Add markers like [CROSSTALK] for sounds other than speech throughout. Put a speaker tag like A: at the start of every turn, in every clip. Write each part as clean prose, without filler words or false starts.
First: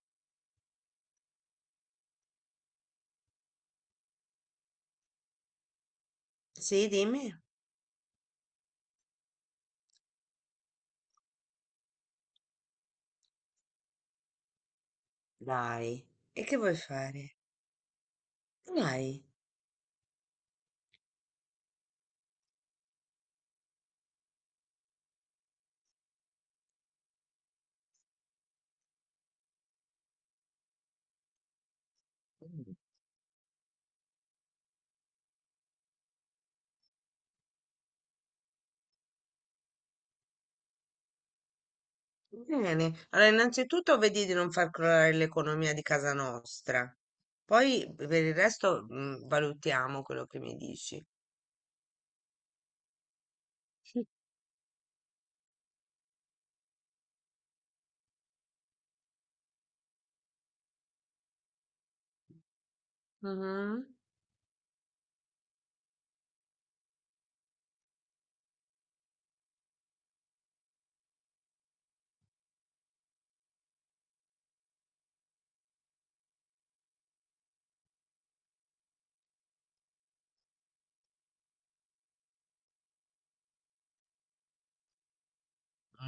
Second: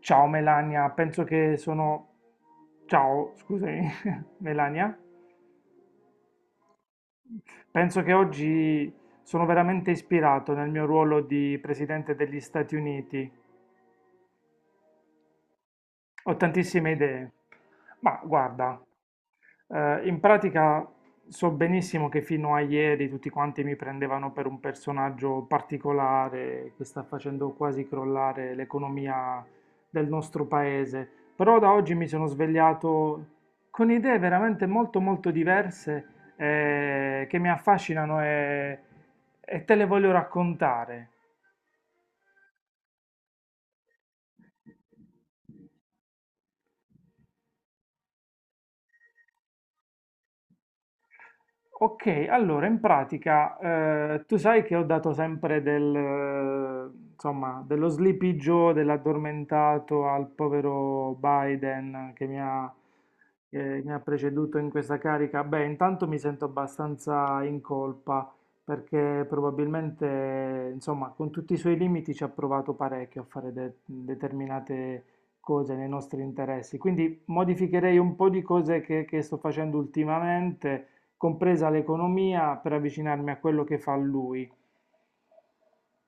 A: Ciao Melania, penso che sono... Ciao, scusami, [LAUGHS] Melania.
B: Sì, dimmi.
A: Penso che oggi sono veramente ispirato nel mio ruolo di presidente degli Stati Uniti.
B: Dai,
A: Ho
B: e che vuoi
A: tantissime idee.
B: fare?
A: Ma guarda,
B: Dai.
A: In pratica so benissimo che fino a ieri tutti quanti mi prendevano per un personaggio particolare che sta facendo quasi crollare l'economia del nostro paese, però da oggi mi sono svegliato con idee veramente molto molto diverse che mi affascinano e te le voglio raccontare.
B: Bene. Allora, innanzitutto vedi di non far crollare l'economia di casa nostra. Poi per il resto valutiamo quello che mi dici.
A: Ok, allora in pratica tu sai che ho dato sempre insomma, dello Sleepy Joe, dell'addormentato al povero Biden che mi ha, eh, mi
B: Mhm.
A: ha preceduto in questa carica. Beh, intanto mi sento abbastanza in colpa perché probabilmente, insomma, con tutti i suoi limiti ci ha provato parecchio a fare determinate cose nei nostri interessi. Quindi modificherei un po' di cose che sto facendo ultimamente compresa l'economia, per avvicinarmi a quello che fa lui.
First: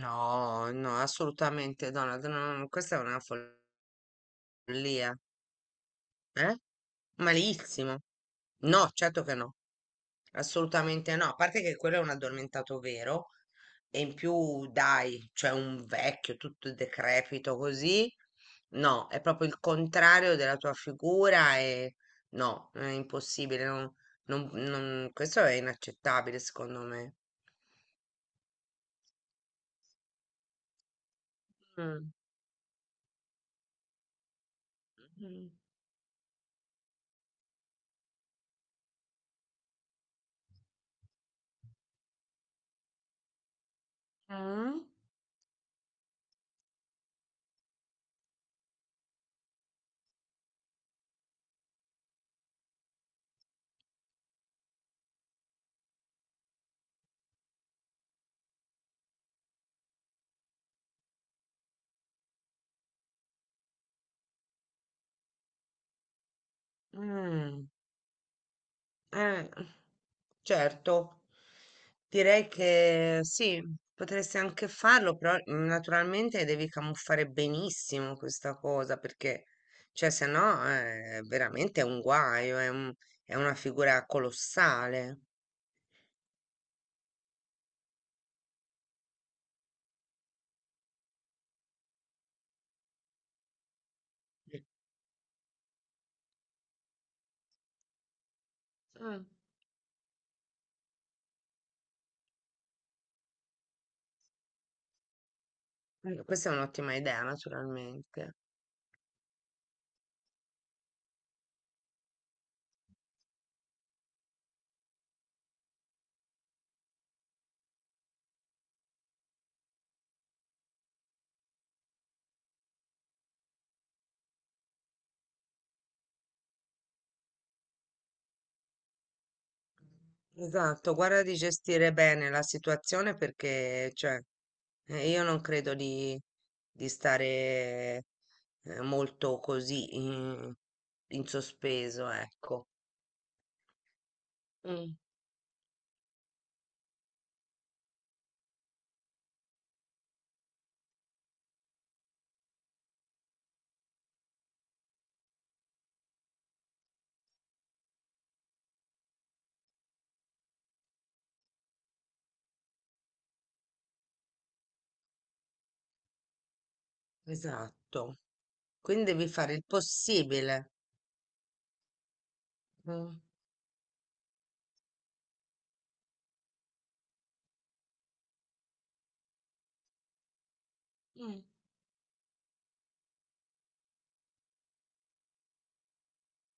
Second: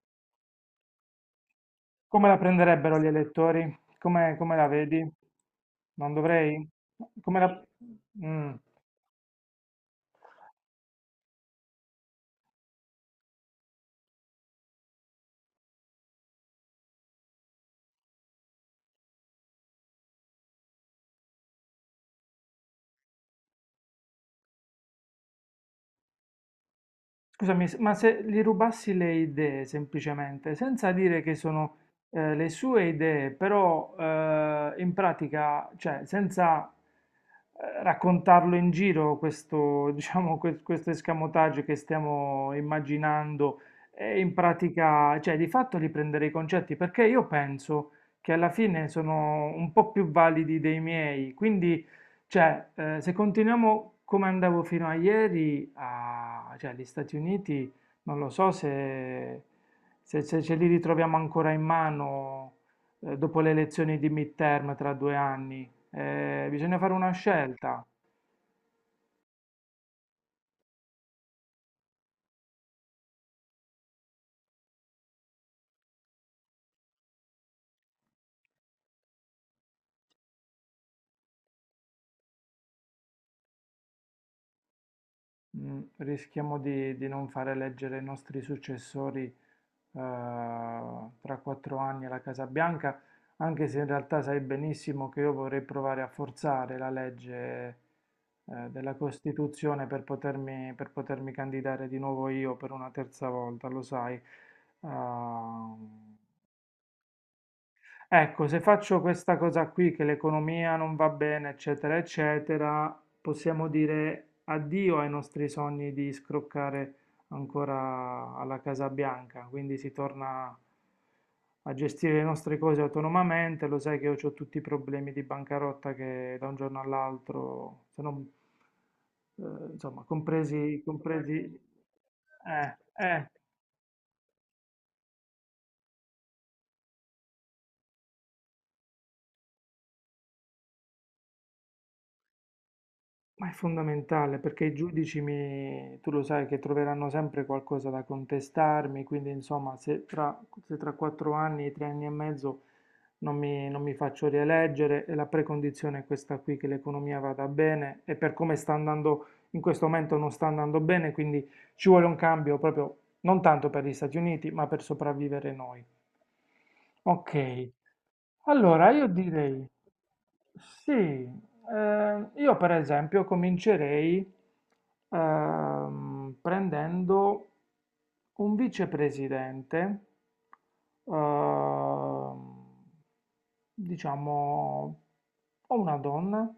B: No, no, assolutamente, Donald,
A: Come la
B: no, no, questa
A: prenderebbero
B: è
A: gli
B: una
A: elettori? Come la vedi?
B: follia,
A: Non
B: eh?
A: dovrei? Come la...
B: Malissimo.
A: Mm.
B: No, certo che no. Assolutamente no, a parte che quello è un addormentato vero e in più dai, cioè un vecchio tutto decrepito così, no, è proprio il contrario della tua figura e no, è impossibile, questo è inaccettabile secondo me.
A: Scusami, ma se gli rubassi le idee semplicemente, senza dire che sono
B: Mm,
A: le sue idee, però in
B: mm,
A: pratica, cioè senza raccontarlo in giro questo, [LAUGHS] diciamo, questo escamotage che stiamo immaginando, e in pratica, cioè di fatto li prendere i concetti, perché io penso che alla fine sono un po' più validi dei miei, quindi cioè, se continuiamo come andavo fino a ieri, cioè, gli Stati Uniti, non lo so se ce li ritroviamo ancora in mano dopo le elezioni di midterm tra due anni. Bisogna fare
B: mm,
A: una
B: mm,
A: scelta.
B: eh. Certo, direi che sì, potresti anche farlo, però naturalmente devi camuffare benissimo questa cosa perché, cioè, se no è veramente un guaio, è una figura colossale.
A: Rischiamo di non fare eleggere i nostri successori eh, tra quattro anni alla Casa Bianca, anche se in realtà sai benissimo che io vorrei provare a forzare la legge, della
B: Mm.
A: Costituzione per potermi candidare di nuovo io per una terza volta, lo sai. Ehm,
B: Questa è un'ottima idea, naturalmente.
A: Ecco, se faccio questa cosa qui, che l'economia non va bene, eccetera, eccetera, possiamo dire addio ai nostri sogni di scroccare ancora alla Casa Bianca. Quindi si torna a gestire le nostre cose autonomamente. Lo sai che io ho tutti i problemi di bancarotta che da un giorno all'altro, se non, insomma, compresi,
B: Esatto, guarda di
A: compresi,
B: gestire bene la
A: eh,
B: situazione
A: eh.
B: perché, cioè. Io non credo di stare molto così in sospeso, ecco.
A: Ma è fondamentale perché i
B: Mm,
A: giudici tu lo sai che troveranno sempre qualcosa da contestarmi, quindi insomma se tra quattro anni, tre anni e mezzo non mi faccio rieleggere e la precondizione è questa qui, che l'economia vada bene e per come sta andando in questo momento non sta andando bene, quindi ci vuole un cambio proprio non tanto per gli Stati Uniti ma per sopravvivere noi. Ok,
B: esatto.
A: allora,
B: Quindi
A: io
B: devi fare il
A: direi
B: possibile.
A: sì, io per
B: Mm.
A: esempio comincerei prendendo un vicepresidente,
B: Mm,
A: ehm, diciamo, o una donna,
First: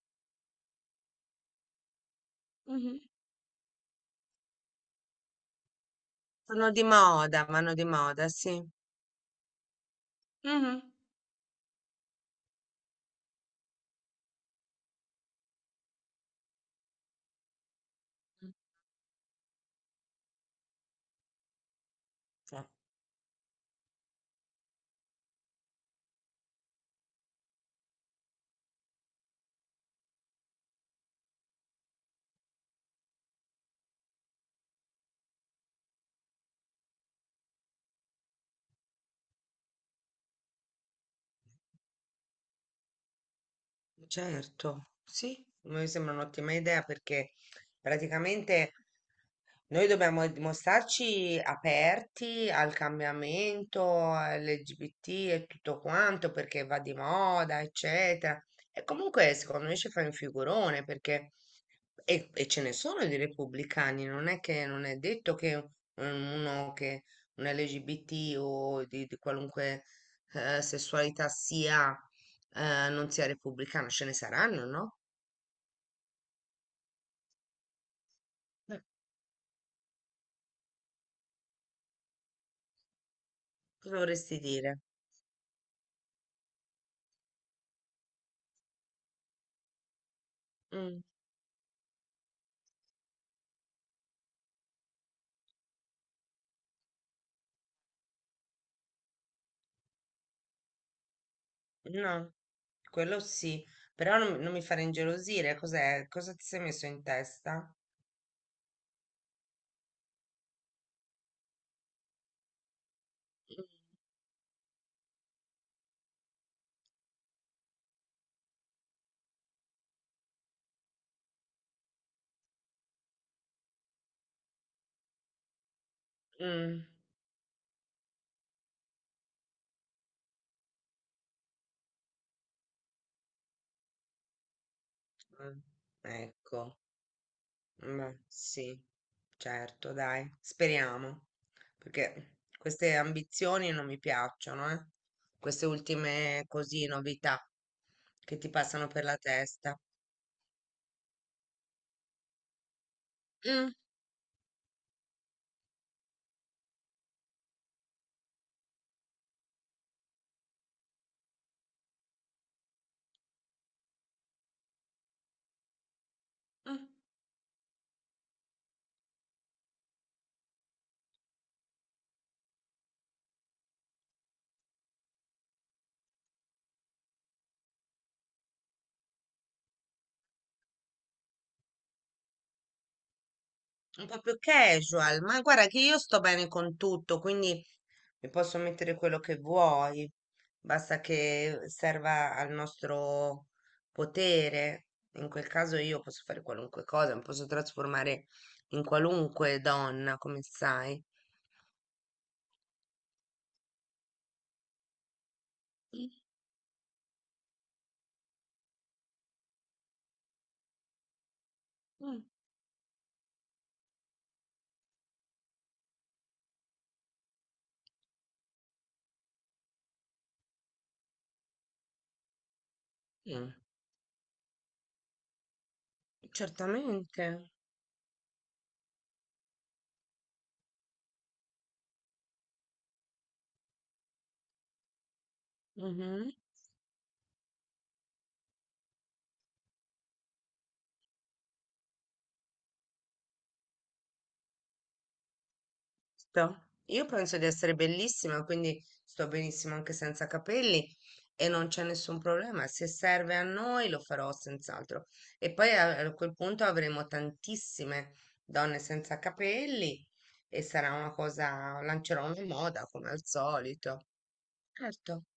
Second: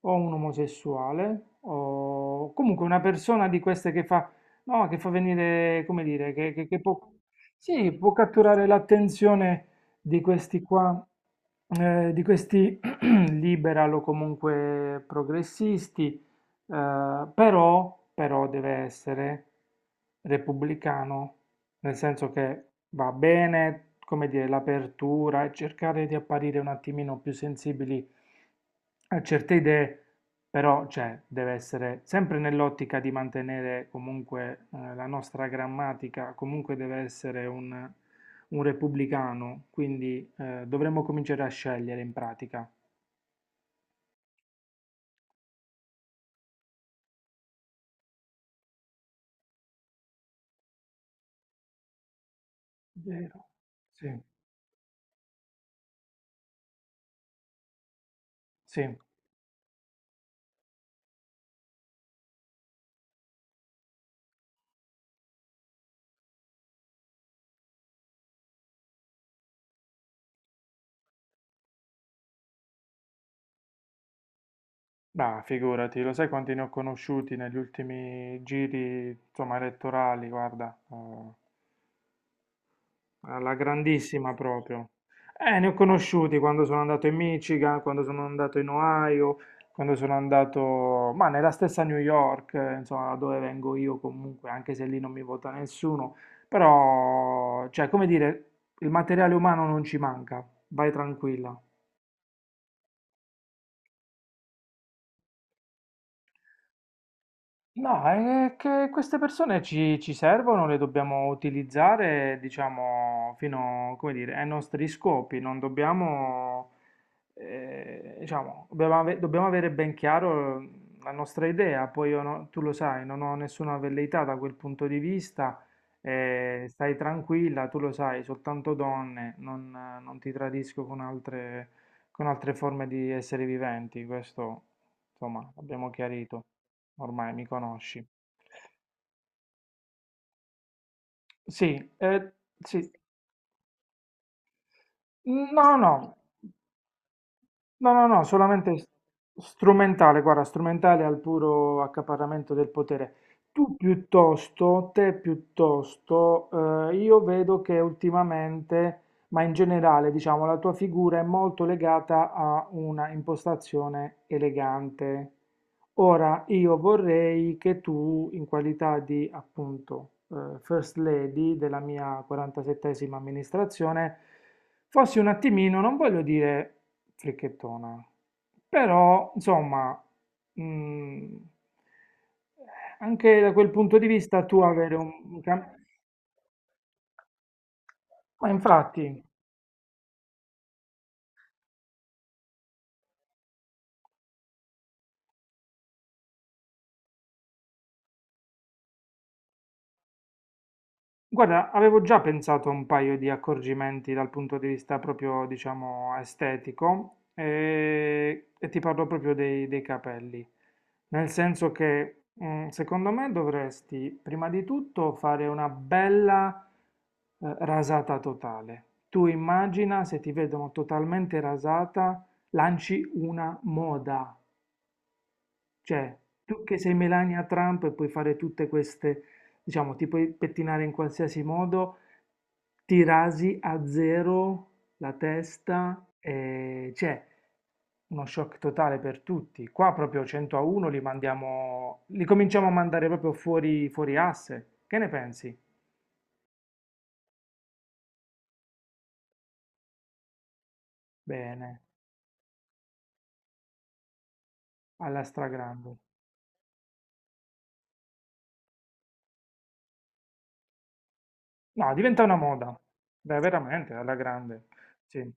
A: o un omosessuale, o comunque
B: mhm,
A: una persona di queste che fa, no, che fa venire, come dire, che, che-
B: Sono
A: che
B: di
A: può,
B: moda, vanno di
A: sì, può
B: moda, sì.
A: catturare l'attenzione di questi
B: Mhm.
A: qua, di questi [CLEARS THROAT] liberal o comunque progressisti, però deve essere repubblicano, nel senso che
B: Eh,
A: va bene, come dire, l'apertura e cercare di apparire un attimino più sensibili a certe idee, però cioè, deve essere sempre nell'ottica di mantenere comunque la nostra grammatica, comunque deve essere un repubblicano, quindi, dovremmo cominciare a scegliere in pratica.
B: certo, sì, mi sembra un'ottima idea perché praticamente. Noi dobbiamo mostrarci aperti al
A: Vero.
B: cambiamento,
A: Sì,
B: LGBT e tutto quanto, perché va di moda, eccetera. E
A: sì.
B: comunque, secondo me, ci fai un figurone, perché. E ce ne sono di repubblicani, non è che non è detto che uno che un LGBT o di qualunque sessualità sia, non sia repubblicano, ce ne saranno, no?
A: Bah, figurati, lo sai quanti ne ho conosciuti negli ultimi
B: Eh,
A: giri, insomma, elettorali, guarda, alla
B: Cosa
A: grandissima
B: vorresti dire?
A: proprio. Ne ho conosciuti quando sono andato in Michigan, quando sono andato in Ohio, quando sono
B: Mm,
A: andato, ma nella stessa New York, insomma, da dove vengo io comunque, anche se lì non mi vota nessuno, però, cioè, come dire, il materiale umano non ci manca, vai tranquilla.
B: no. Quello sì, però non mi fare ingelosire, cos'è? Cosa ti sei messo in testa?
A: No, è che queste persone ci servono, le dobbiamo utilizzare, diciamo, fino, come dire, ai nostri scopi, non dobbiamo, diciamo, dobbiamo avere ben chiaro la nostra idea, poi io tu lo sai, non ho nessuna velleità da quel punto di vista,
B: Mm,
A: stai tranquilla, tu lo sai, soltanto donne, non ti tradisco con altre forme di esseri viventi, questo, insomma,
B: eh,
A: abbiamo chiarito.
B: Ecco,
A: Ormai mi conosci.
B: ma sì, certo, dai, speriamo,
A: Sì,
B: perché
A: sì.
B: queste ambizioni non mi piacciono, eh? Queste
A: No, no,
B: ultime così novità
A: no, no, no,
B: che ti
A: solamente
B: passano per la testa.
A: strumentale, guarda, strumentale al puro accaparramento del potere.
B: Mm,
A: Tu piuttosto, te piuttosto, io vedo che ultimamente, ma in generale, diciamo, la tua figura è molto legata a una impostazione elegante. Ora io
B: mm,
A: vorrei che tu, in qualità di appunto First Lady della mia 47esima amministrazione, fossi un attimino, non voglio dire fricchettona, però insomma, mm, anche da quel punto di
B: Un po' più
A: vista tu avere un...
B: casual,
A: un
B: ma guarda
A: cam-
B: che io sto bene con tutto, quindi e
A: Ma
B: posso mettere quello
A: infatti.
B: che vuoi, basta che serva al nostro potere. In quel caso io posso fare qualunque cosa, mi posso trasformare in qualunque donna, come sai.
A: Guarda, avevo già pensato a un paio di accorgimenti dal punto di vista proprio, diciamo, estetico e ti parlo proprio dei capelli. Nel senso che,
B: Mm,
A: secondo me, dovresti prima di tutto fare una bella, rasata totale. Tu immagina se ti vedono totalmente rasata, lanci
B: mm,
A: una moda. Cioè, tu che sei
B: Certamente.
A: Melania Trump e puoi fare tutte queste, diciamo, ti puoi pettinare in qualsiasi modo, ti rasi a zero la testa,
B: Mm-hmm.
A: e c'è uno shock totale per tutti. Qua proprio 100-1 li mandiamo, li cominciamo a mandare proprio fuori, fuori asse. Che ne pensi?
B: Io penso di essere bellissima, quindi sto benissimo anche senza capelli e non
A: Bene,
B: c'è nessun problema. Se serve a noi lo farò senz'altro.
A: alla
B: E poi
A: stragrande.
B: a quel punto avremo tantissime donne senza capelli e sarà una cosa,
A: No, diventa
B: lancerò
A: una
B: una
A: moda.
B: moda come al
A: Dai, veramente
B: solito.
A: alla grande.
B: Certo,
A: Sì.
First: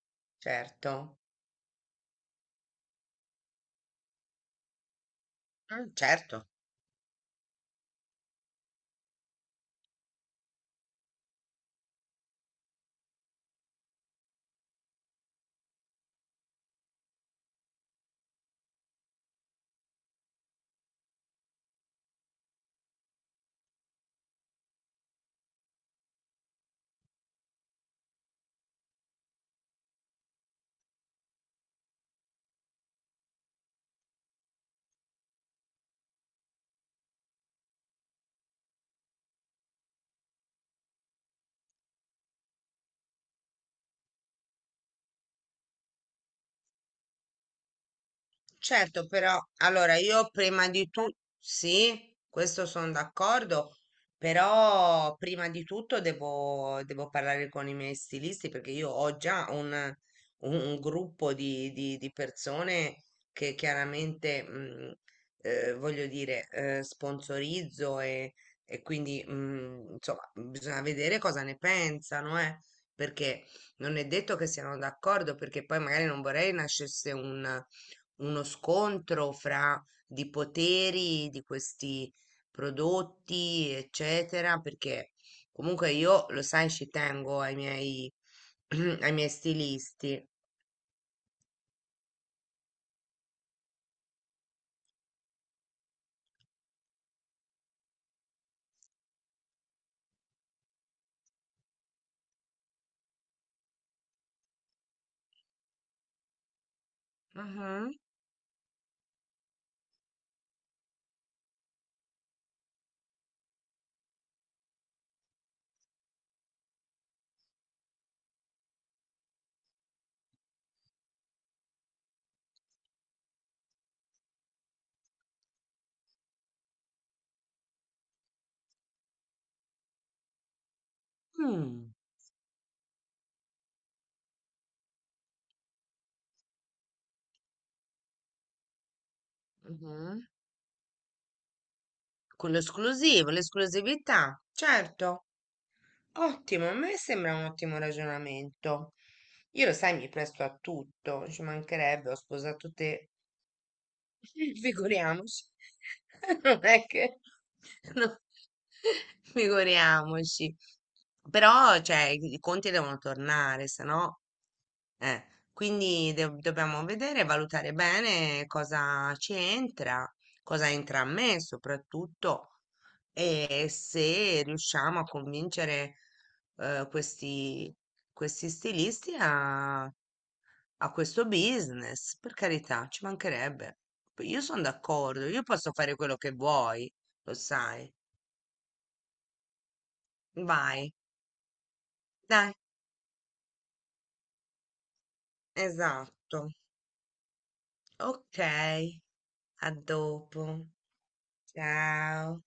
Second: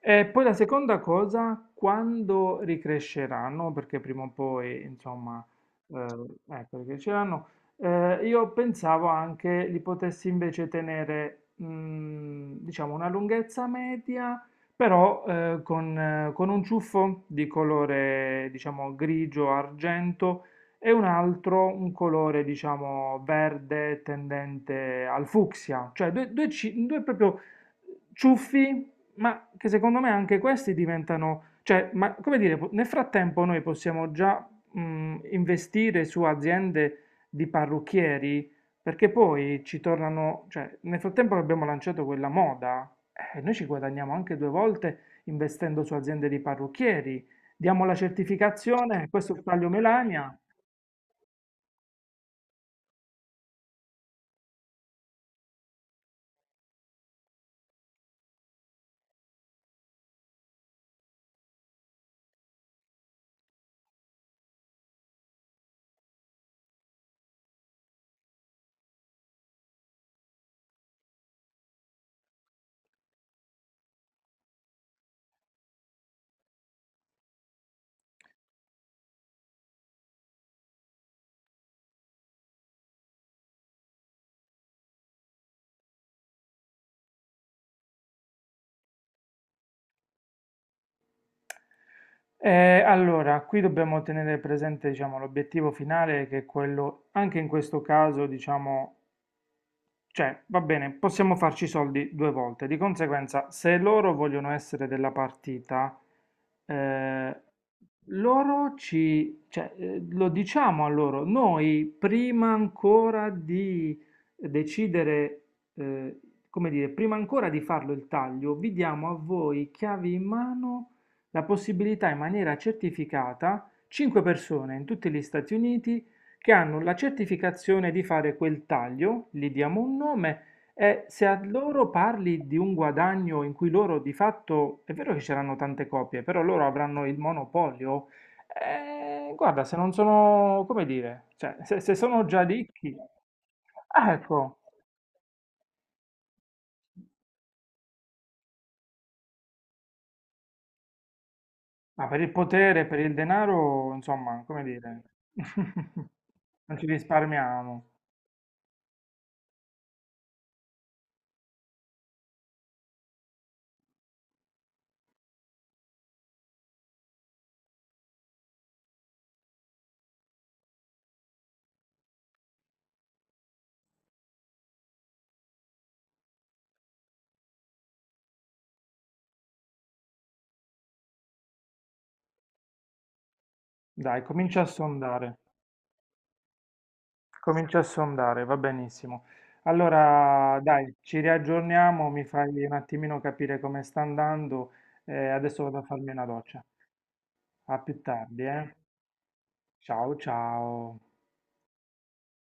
A: E poi la seconda
B: certo,
A: cosa, quando ricresceranno, perché prima o poi, insomma,
B: Mm,
A: eh,
B: certo.
A: ecco, ricresceranno, io pensavo anche li potessi invece tenere, diciamo, una lunghezza media, però con un ciuffo di colore, diciamo, grigio-argento e un altro un colore, diciamo, verde tendente al fucsia, cioè due proprio ciuffi, ma che secondo me anche questi diventano, cioè, ma come dire, nel frattempo noi possiamo già investire su aziende di parrucchieri, perché poi ci tornano, cioè, nel frattempo che abbiamo lanciato quella moda, noi ci guadagniamo anche due volte investendo su aziende di parrucchieri. Diamo la certificazione,
B: Certo,
A: questo è
B: però
A: il taglio
B: allora io
A: Melania.
B: prima di tutto, sì, questo sono d'accordo, però prima di tutto devo parlare con i miei stilisti perché io ho già un gruppo di persone che chiaramente, voglio dire, sponsorizzo e quindi, insomma, bisogna vedere cosa ne pensano, perché non è detto che siano d'accordo, perché poi magari non vorrei nascesse un uno scontro fra di poteri di questi prodotti, eccetera, perché comunque io, lo sai, ci tengo ai miei, [CLEARS THROAT] ai miei stilisti.
A: Allora, qui dobbiamo tenere presente, diciamo, l'obiettivo finale che è quello, anche in questo caso, diciamo, cioè, va bene, possiamo farci i soldi due volte. Di conseguenza, se loro vogliono essere della partita, eh,
B: Mhm,
A: cioè, lo diciamo a loro, noi prima ancora di decidere, eh, come dire, prima ancora di farlo il taglio, vi diamo a voi chiavi in mano la possibilità in maniera certificata, 5 persone in tutti gli Stati Uniti che hanno la certificazione di fare quel taglio, gli diamo un nome e se a loro
B: Mm,
A: parli di un guadagno in cui loro di fatto, è vero che ci saranno tante copie, però loro avranno il monopolio, guarda, se non
B: mhm.
A: sono, come dire, cioè, se sono già
B: Con
A: ricchi,
B: l'esclusivo,
A: ah,
B: l'esclusività,
A: ecco,
B: certo, ottimo, a me sembra un ottimo ragionamento. Io lo sai, mi presto a tutto, ci
A: ma
B: mancherebbe, ho
A: per il
B: sposato
A: potere, per
B: te.
A: il denaro, insomma,
B: [LAUGHS]
A: come dire,
B: Figuriamoci.
A: [LAUGHS]
B: [LAUGHS] Non
A: non
B: è
A: ci
B: che.
A: risparmiamo.
B: No, [LAUGHS] Figuriamoci. Però, cioè, i conti devono tornare, se no. Quindi dobbiamo vedere, valutare bene cosa ci entra, cosa entra a me soprattutto, e se riusciamo a convincere eh, questi, questi stilisti a questo business, per carità, ci mancherebbe.
A: Dai,
B: Poi io
A: comincia
B: sono
A: a
B: d'accordo,
A: sondare.
B: io posso fare quello che vuoi, lo
A: Comincio a
B: sai.
A: sondare, va benissimo. Allora,
B: Vai,
A: dai, ci riaggiorniamo, mi
B: dai,
A: fai un attimino capire come sta andando e adesso vado a farmi una
B: esatto.
A: doccia. A più
B: Ok,
A: tardi, eh?
B: a
A: Ciao
B: dopo.
A: ciao.
B: Ciao.